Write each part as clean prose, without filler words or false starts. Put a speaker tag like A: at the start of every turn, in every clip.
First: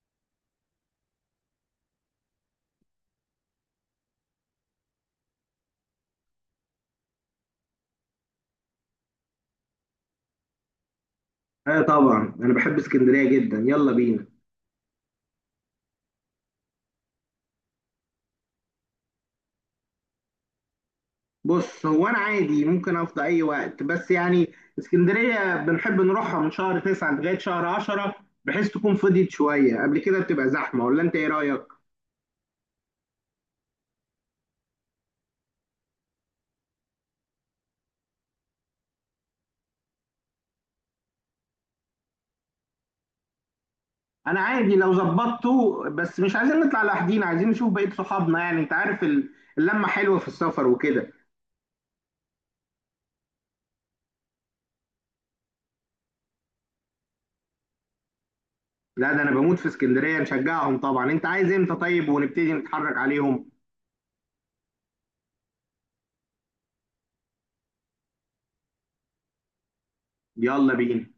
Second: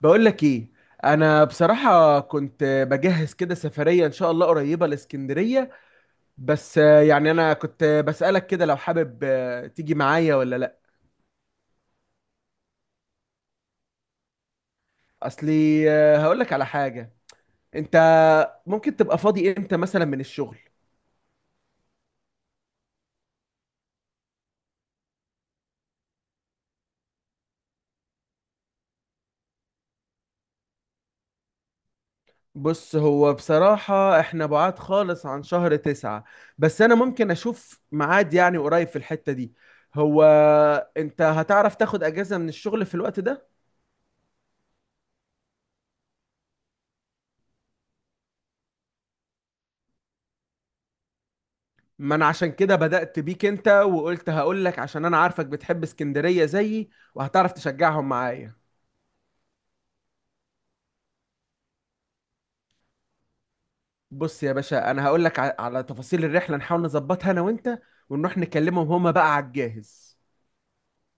A: بقول لك ايه. انا بصراحة كنت بجهز كده سفرية ان شاء الله قريبة لاسكندرية. بس يعني انا كنت بسألك كده لو حابب، تيجي معايا ولا لا؟
B: اه طبعا انا بحب اسكندريه جدا، يلا بينا.
A: اصلي هقول لك على حاجة. انت ممكن تبقى فاضي امتى مثلا من الشغل؟
B: بص، هو انا عادي ممكن افضى اي وقت، بس يعني اسكندريه بنحب نروحها من شهر تسعة لغايه شهر عشرة، بحيث تكون فضيت شويه قبل كده بتبقى زحمه. ولا انت ايه رايك؟
A: بص، هو بصراحة احنا بعاد خالص عن شهر تسعة، بس انا ممكن اشوف ميعاد يعني قريب في الحتة دي. هو انت هتعرف تاخد اجازة من الشغل في الوقت ده؟
B: انا عادي لو ظبطته، بس مش عايزين نطلع لوحدينا، عايزين نشوف بقيه صحابنا. يعني انت عارف اللمه حلوه في السفر وكده.
A: ما انا عشان كده بدأت بيك انت وقلت هقول لك، عشان انا عارفك بتحب اسكندرية زيي وهتعرف تشجعهم معايا.
B: لا، ده انا بموت في اسكندريه، نشجعهم طبعا. انت عايز امتى طيب ونبتدي نتحرك عليهم؟
A: بص يا باشا، انا هقول لك على تفاصيل الرحلة نحاول نظبطها انا وانت، ونروح نكلمهم هما بقى على الجاهز.
B: يلا بينا.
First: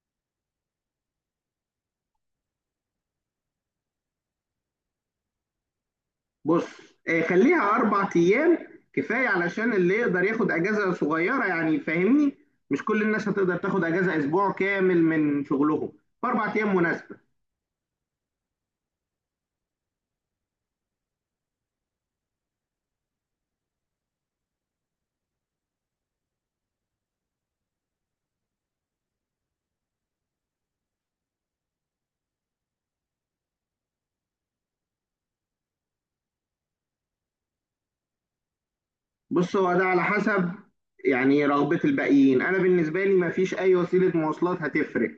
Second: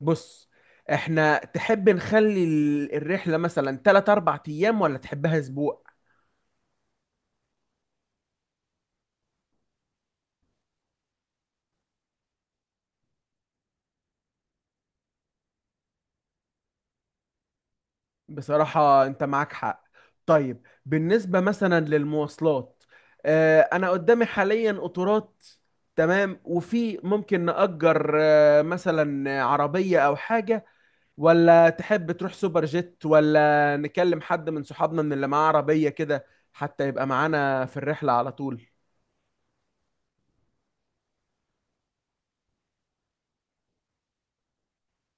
A: بص، احنا تحب نخلي الرحلة مثلا 3 4 ايام ولا تحبها اسبوع؟
B: بص، خليها اربع ايام، كفايه علشان اللي يقدر ياخد اجازه صغيره، يعني فاهمني؟ مش كل الناس هتقدر تاخد اجازه اسبوع كامل من شغلهم، فاربع ايام مناسبه.
A: بصراحة أنت معاك حق. طيب بالنسبة مثلا للمواصلات، أنا قدامي حاليا قطارات، تمام، وفي ممكن نأجر مثلا عربية أو حاجة، ولا تحب تروح سوبر جيت، ولا نكلم حد من صحابنا من اللي معاه عربية كده حتى يبقى معانا في الرحلة على طول؟
B: بص، هو ده على حسب، يعني رغبه الباقيين. انا بالنسبه لي ما فيش اي وسيله مواصلات هتفرق،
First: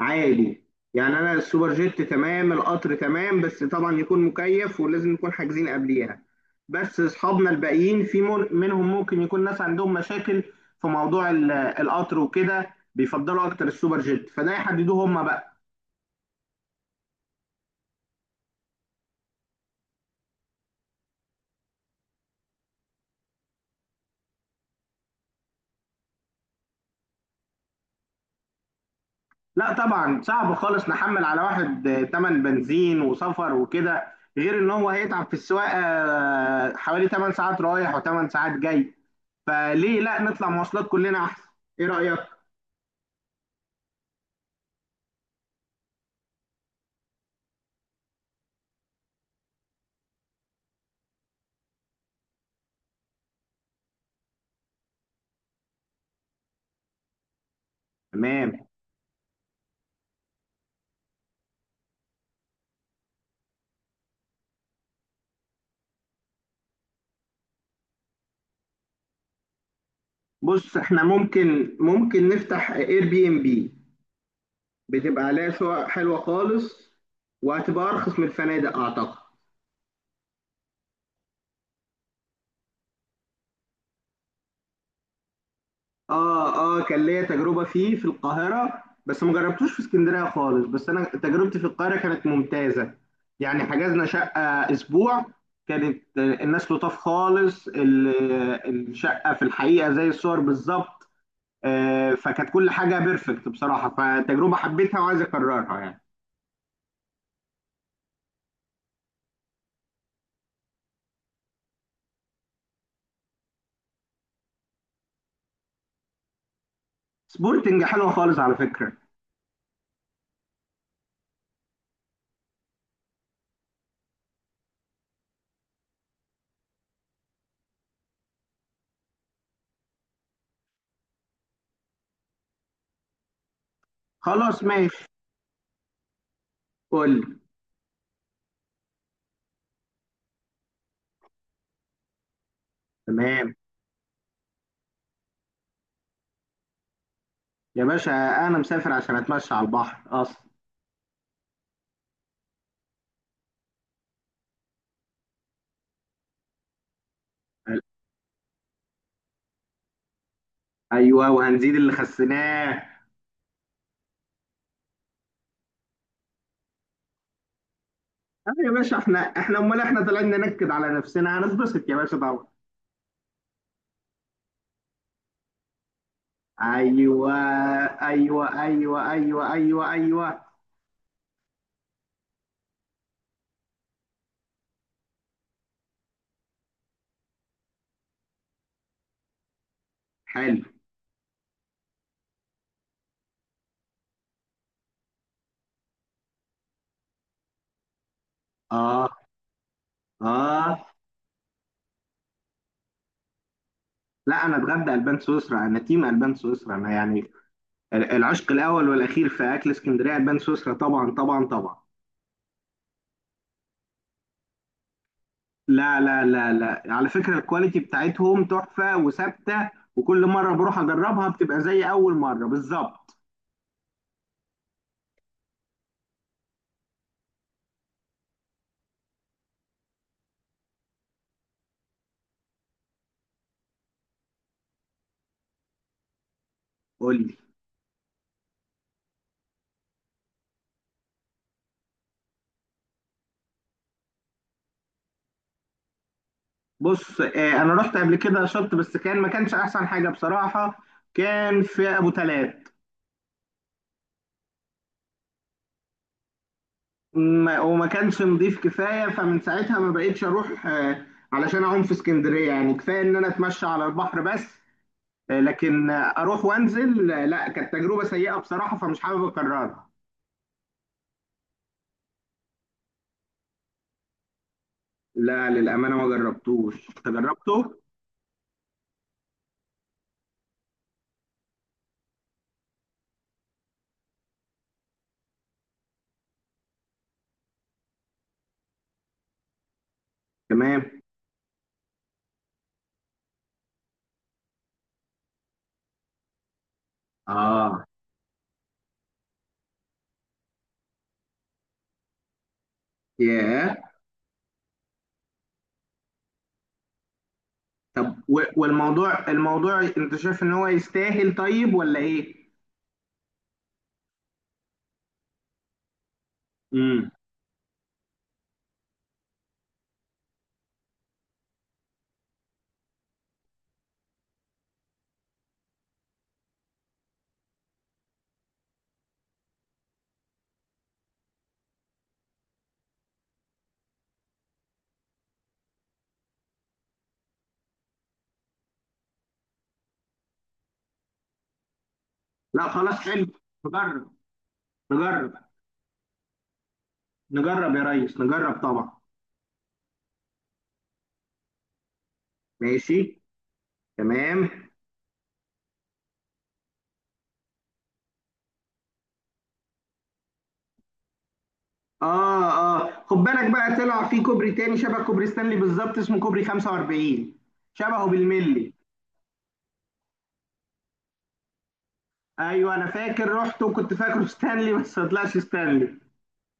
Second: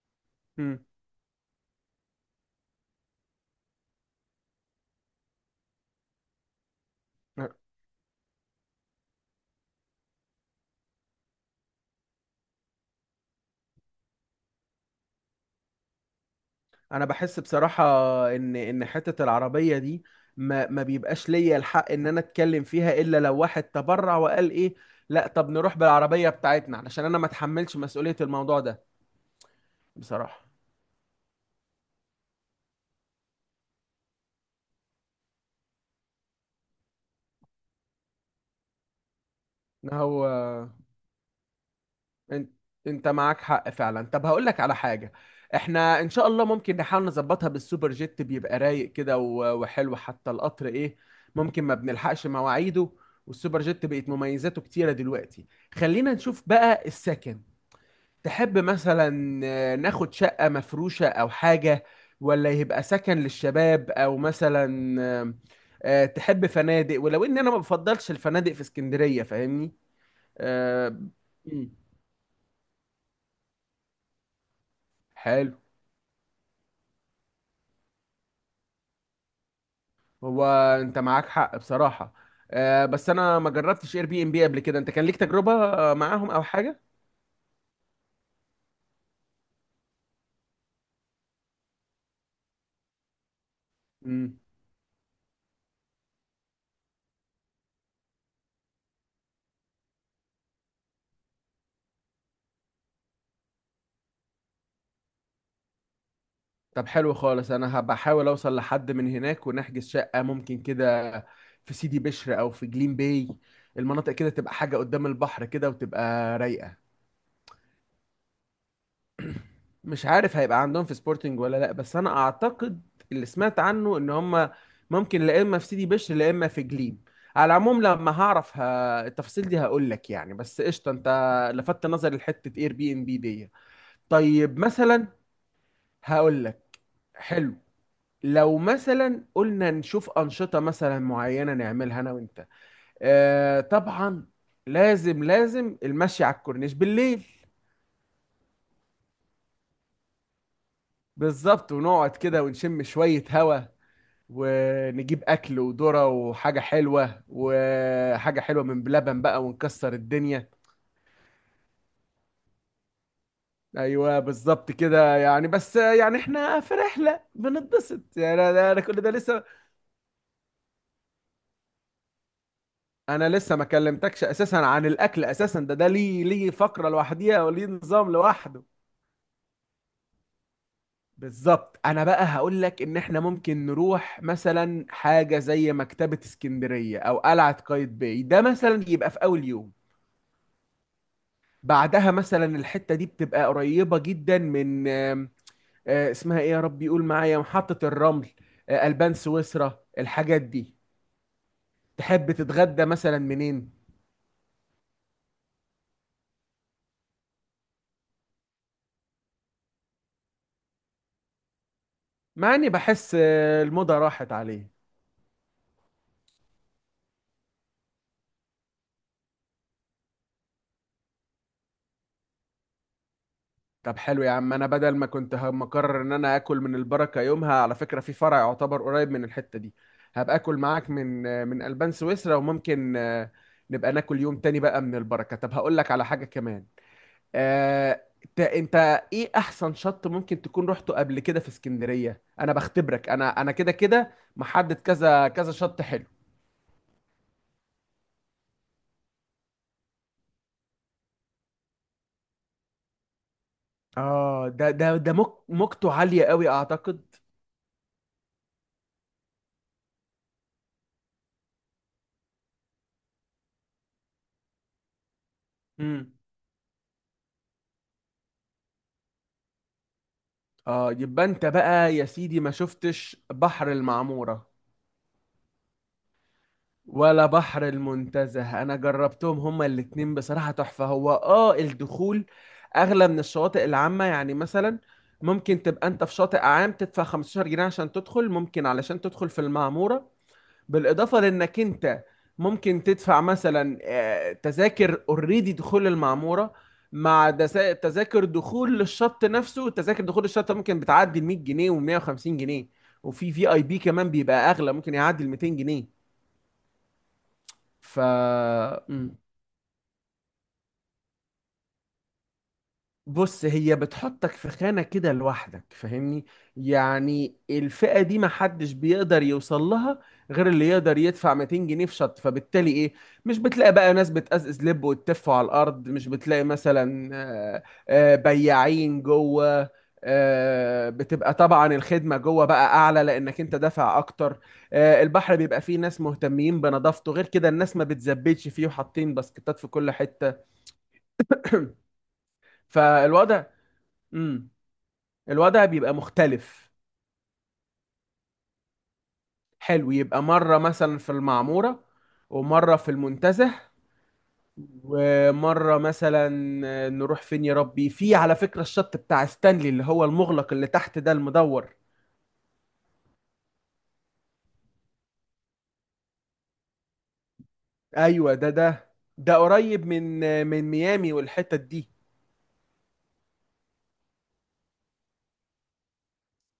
B: عادي.
A: مم.
B: يعني انا السوبر جيت تمام، القطر تمام، بس طبعا يكون مكيف ولازم نكون حاجزين قبليها. بس اصحابنا الباقيين في منهم ممكن يكون ناس عندهم مشاكل في موضوع القطر وكده، بيفضلوا اكتر السوبر جيت، فده يحددوه هم بقى.
A: انا بحس بصراحه ان حته العربيه دي ما بيبقاش ليا الحق ان انا اتكلم فيها الا لو واحد تبرع وقال ايه، لا طب نروح بالعربيه بتاعتنا، علشان انا ما اتحملش مسؤوليه الموضوع ده.
B: لا طبعا،
A: بصراحه،
B: صعب خالص نحمل على واحد تمن بنزين وسفر وكده، غير ان هو هيتعب في السواقه حوالي 8 ساعات رايح و8 ساعات جاي.
A: إن
B: فليه لا
A: هو
B: نطلع مواصلات كلنا احسن؟ ايه رايك؟
A: انت انت معاك حق فعلا. طب هقول لك على حاجه. احنا ان شاء الله ممكن نحاول نظبطها بالسوبر جيت، بيبقى رايق كده وحلو. حتى القطر، ايه، ممكن ما بنلحقش مواعيده، والسوبر جيت بقت مميزاته كتيره دلوقتي. خلينا نشوف بقى السكن. تحب
B: تمام.
A: مثلا ناخد شقة مفروشة أو حاجة، ولا يبقى سكن للشباب، أو مثلا، تحب فنادق؟ ولو إن أنا ما بفضلش الفنادق في اسكندرية، فاهمني.
B: بص،
A: آه،
B: احنا
A: مم.
B: ممكن نفتح اير بي ام بي، بتبقى عليها
A: حلو.
B: شقق حلوه خالص، وهتبقى ارخص من الفنادق اعتقد.
A: هو أنت معاك حق بصراحة. بس أنا ما جربتش اير بي ام بي قبل كده. أنت كان ليك تجربة معاهم أو
B: اه
A: حاجة؟
B: اه، كان ليا تجربه فيه في القاهره، بس ما جربتوش في اسكندريه خالص. بس انا تجربتي في القاهره كانت ممتازه، يعني حجزنا
A: مم.
B: شقه اسبوع، كانت الناس لطاف خالص، الشقه في الحقيقه زي الصور بالظبط. فكانت كل حاجه بيرفكت بصراحه، فتجربه حبيتها وعايز اكررها يعني.
A: طب حلو خالص. انا هبقى احاول اوصل لحد من هناك ونحجز شقة ممكن كده، في سيدي بشر او في جليم باي، المناطق كده، تبقى حاجة قدام البحر كده وتبقى رايقة.
B: سبورتنج حلوه خالص على فكره.
A: مش عارف هيبقى عندهم في سبورتنج ولا لا، بس انا اعتقد اللي سمعت عنه ان هم ممكن، لا اما في سيدي بشر لا اما في جليم. على العموم لما هعرف التفاصيل دي هقول لك يعني. بس قشطة، انت لفت نظري لحتة اير بي ام بي دي. طيب
B: خلاص ماشي.
A: مثلا هقول لك.
B: فل.
A: حلو، لو مثلا قلنا نشوف أنشطة مثلا معينة نعملها أنا وأنت.
B: تمام
A: آه طبعا. لازم لازم المشي على الكورنيش بالليل.
B: يا باشا، انا مسافر عشان اتمشى على البحر اصلا.
A: بالظبط، ونقعد كده ونشم شوية هوا، ونجيب أكل وذرة وحاجة حلوة،
B: قال،
A: وحاجة حلوة من بلبن بقى، ونكسر الدنيا.
B: ايوه، وهنزيد اللي خسيناه.
A: أيوة بالظبط كده يعني. بس يعني إحنا في رحلة بنتبسط، يعني
B: اه يا
A: أنا كل
B: باشا،
A: ده
B: احنا
A: لسه.
B: احنا امال احنا طالعين ننكد على نفسنا؟ هنتبسط يا باشا طبعا.
A: انا لسه ما كلمتكش اساسا عن الاكل، اساسا ده ليه فقره
B: ايوه،
A: لوحديها وليه نظام
B: ايوه،
A: لوحده.
B: ايوه، ايوه، ايوه، ايوه،
A: بالظبط. انا بقى هقول لك ان احنا ممكن نروح مثلا حاجه زي مكتبه اسكندريه او قلعه قايتباي، ده مثلا يبقى في اول يوم.
B: حلو.
A: بعدها مثلا الحته دي بتبقى قريبه جدا من، آم، آه، اسمها ايه يا رب يقول معايا، محطه الرمل،
B: اه
A: البان سويسرا، الحاجات دي.
B: اه،
A: تحب تتغدى مثلا منين؟
B: لا، انا اتغدى البان سويسرا، انا تيم البان سويسرا انا، يعني العشق الاول والاخير في اكل اسكندريه البان سويسرا، طبعا طبعا طبعا.
A: مع اني بحس الموضه راحت عليه.
B: لا لا لا لا، على فكرة الكواليتي بتاعتهم تحفة وثابتة، وكل مرة بروح أجربها بتبقى زي أول مرة بالظبط.
A: طب حلو يا عم. انا بدل ما كنت مقرر ان انا اكل من البركه يومها، على فكره في فرع يعتبر قريب من الحته دي، هبقى اكل معاك من البان سويسرا، وممكن نبقى ناكل يوم تاني بقى من البركه. طب هقول لك على حاجه كمان.
B: قول لي.
A: آه، انت، ايه احسن شط ممكن تكون رحته قبل كده في اسكندريه؟ انا بختبرك. انا كده كده محدد كذا كذا شط حلو.
B: بص، أنا رحت قبل كده شط، بس كان ما كانش أحسن حاجة بصراحة، كان في أبو تلات.
A: اه، ده موجته عاليه قوي اعتقد.
B: وما كانش نضيف كفاية، فمن ساعتها ما بقيتش أروح. علشان أعوم في اسكندرية، يعني كفاية إن أنا أتمشى على البحر بس. لكن
A: امم
B: أروح وأنزل، لا، كانت تجربة سيئة بصراحة، فمش حابب أكررها.
A: اه، يبقى انت بقى يا سيدي ما شفتش بحر المعموره
B: لا للأمانة ما جربتوش، أنت
A: ولا بحر
B: جربته؟
A: المنتزه؟ انا جربتهم هما الاتنين، بصراحة تحفة. هو الدخول اغلى من الشواطئ العامة، يعني مثلا ممكن تبقى انت في شاطئ عام تدفع 15 جنيه عشان تدخل، ممكن علشان تدخل في المعمورة،
B: تمام.
A: بالاضافة لانك انت ممكن تدفع مثلا، تذاكر، اوريدي دخول المعمورة مع
B: اه.
A: تذاكر دخول للشط نفسه. تذاكر دخول الشط ممكن بتعدي ال 100 جنيه و150 جنيه، وفي في اي
B: ياه.
A: بي كمان بيبقى اغلى، ممكن يعدي ال 200 جنيه. ف
B: طب، والموضوع، الموضوع انت شايف ان هو يستاهل طيب ولا ايه؟
A: بص، هي بتحطك في خانة كده لوحدك، فاهمني.
B: امم
A: يعني الفئة دي محدش بيقدر يوصل لها غير اللي يقدر يدفع 200 جنيه في شط، فبالتالي ايه، مش بتلاقي بقى ناس بتقزقز لب وتتف على الارض، مش بتلاقي مثلا، بياعين جوه، بتبقى طبعا الخدمة جوه بقى اعلى لانك انت دافع اكتر، البحر بيبقى فيه ناس مهتمين بنظافته، غير كده الناس ما بتزبدش فيه وحاطين باسكتات في كل حتة.
B: لا خلاص، حلو.
A: فالوضع،
B: نجرب،
A: امم
B: نجرب،
A: الوضع بيبقى مختلف.
B: نجرب يا ريس، نجرب طبعا.
A: حلو، يبقى مرة مثلا في المعمورة، ومرة في
B: ماشي،
A: المنتزه،
B: تمام.
A: ومرة مثلا نروح فين يا ربي. في، على فكرة، الشط بتاع ستانلي اللي هو المغلق اللي تحت ده المدور.
B: اه اه، خد بالك بقى، طلع في كوبري تاني شبه كوبري ستانلي بالظبط، اسمه كوبري 45، شبهه
A: ايوه، ده
B: بالملي.
A: ده ده قريب من ميامي والحتت دي.
B: ايوه، انا فاكر رحت وكنت فاكره ستانلي، بس ما طلعش ستانلي.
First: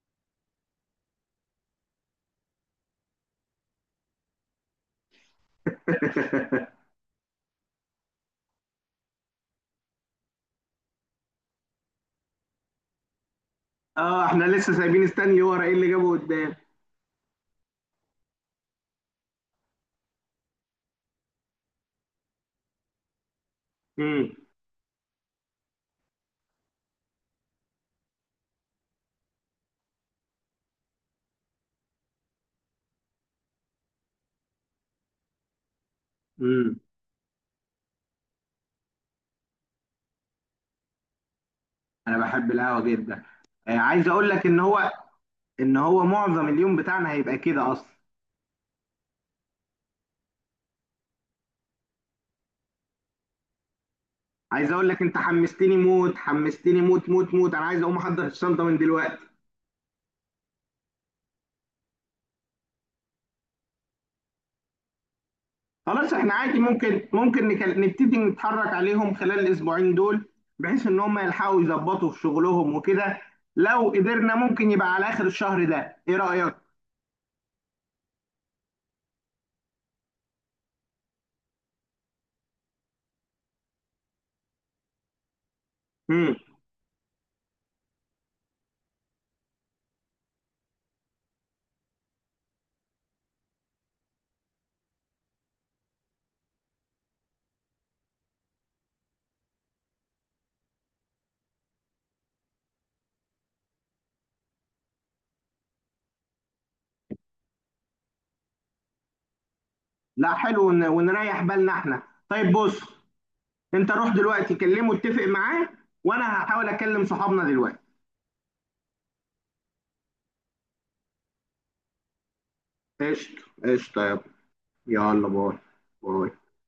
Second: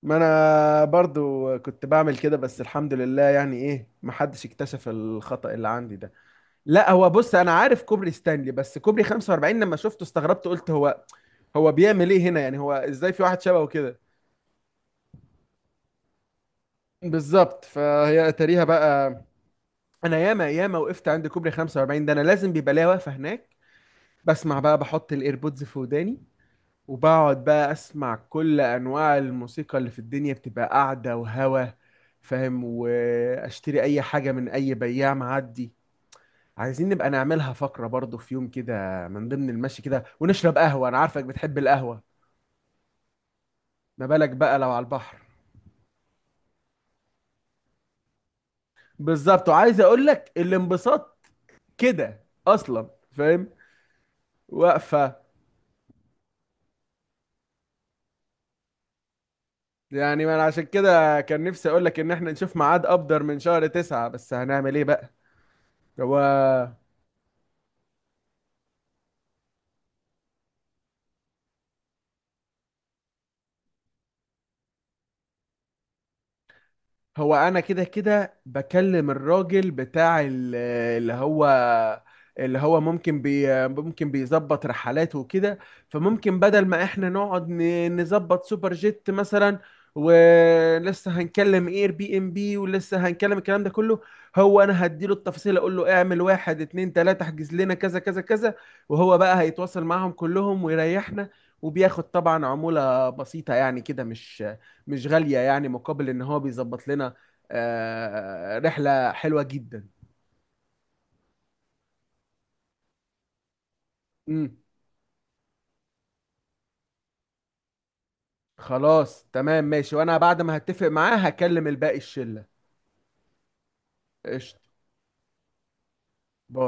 A: ما انا برضو كنت بعمل كده، بس الحمد لله، يعني ايه، محدش اكتشف الخطأ اللي عندي ده. لا، هو بص، انا عارف كوبري ستانلي، بس كوبري 45 لما شفته استغربت، قلت هو بيعمل ايه هنا يعني، هو ازاي في واحد شبهه كده.
B: اه، احنا لسه سايبين ستانلي ورا، ايه اللي جابه قدام؟
A: بالظبط، فهي اتاريها بقى. انا ياما ياما وقفت عند كوبري 45 ده، انا لازم بيبقى ليا واقفه هناك، بسمع بقى، بحط الايربودز في وداني، وبقعد بقى اسمع كل انواع الموسيقى اللي في الدنيا، بتبقى قاعده وهوا، فاهم، واشتري اي حاجه من اي بياع معدي.
B: امم
A: عايزين نبقى نعملها فقره برضو في يوم كده، من ضمن المشي كده، ونشرب قهوه، انا عارفك بتحب القهوه.
B: انا بحب القهوه جدا.
A: ما
B: عايز اقول
A: بالك
B: لك
A: بقى
B: ان
A: لو على
B: هو
A: البحر.
B: ان هو معظم اليوم بتاعنا هيبقى كده اصلا.
A: بالظبط، وعايز اقول لك الانبساط كده اصلا، فاهم،
B: عايز اقول لك،
A: واقفه.
B: انت حمستني موت، حمستني موت موت موت، انا عايز اقوم احضر الشنطه من دلوقتي.
A: يعني ما انا عشان كده كان نفسي اقول لك ان احنا نشوف ميعاد ابدر من شهر تسعة، بس هنعمل ايه بقى.
B: خلاص،
A: هو
B: احنا عادي ممكن نبتدي نتحرك عليهم خلال الاسبوعين دول، بحيث ان هم يلحقوا يظبطوا في شغلهم وكده. لو قدرنا ممكن يبقى على اخر الشهر ده، ايه رايك؟
A: هو انا كده كده بكلم الراجل بتاع اللي هو اللي هو ممكن بي ممكن بيظبط رحلات وكده.
B: امم
A: فممكن بدل ما احنا نقعد نظبط سوبر جيت مثلا، ولسه هنكلم اير بي ام بي، ولسه هنكلم الكلام ده كله. هو انا هديله التفاصيل، اقول له اعمل واحد اتنين تلاتة، احجز لنا كذا كذا كذا، وهو بقى هيتواصل معهم كلهم ويريحنا، وبياخد طبعا عمولة بسيطة يعني، كده مش غالية يعني، مقابل ان هو بيظبط لنا رحلة حلوة جدا.
B: لا حلو، ونريح بالنا احنا. طيب بص، انت روح دلوقتي
A: امم
B: كلمه اتفق معاه، وانا هحاول اكلم صحابنا دلوقتي.
A: خلاص تمام ماشي، وانا بعد ما هتفق معاه هكلم الباقي الشلة.
B: قشطة، قشطة يا ابني.
A: قشطة.
B: يلا، باي. باي.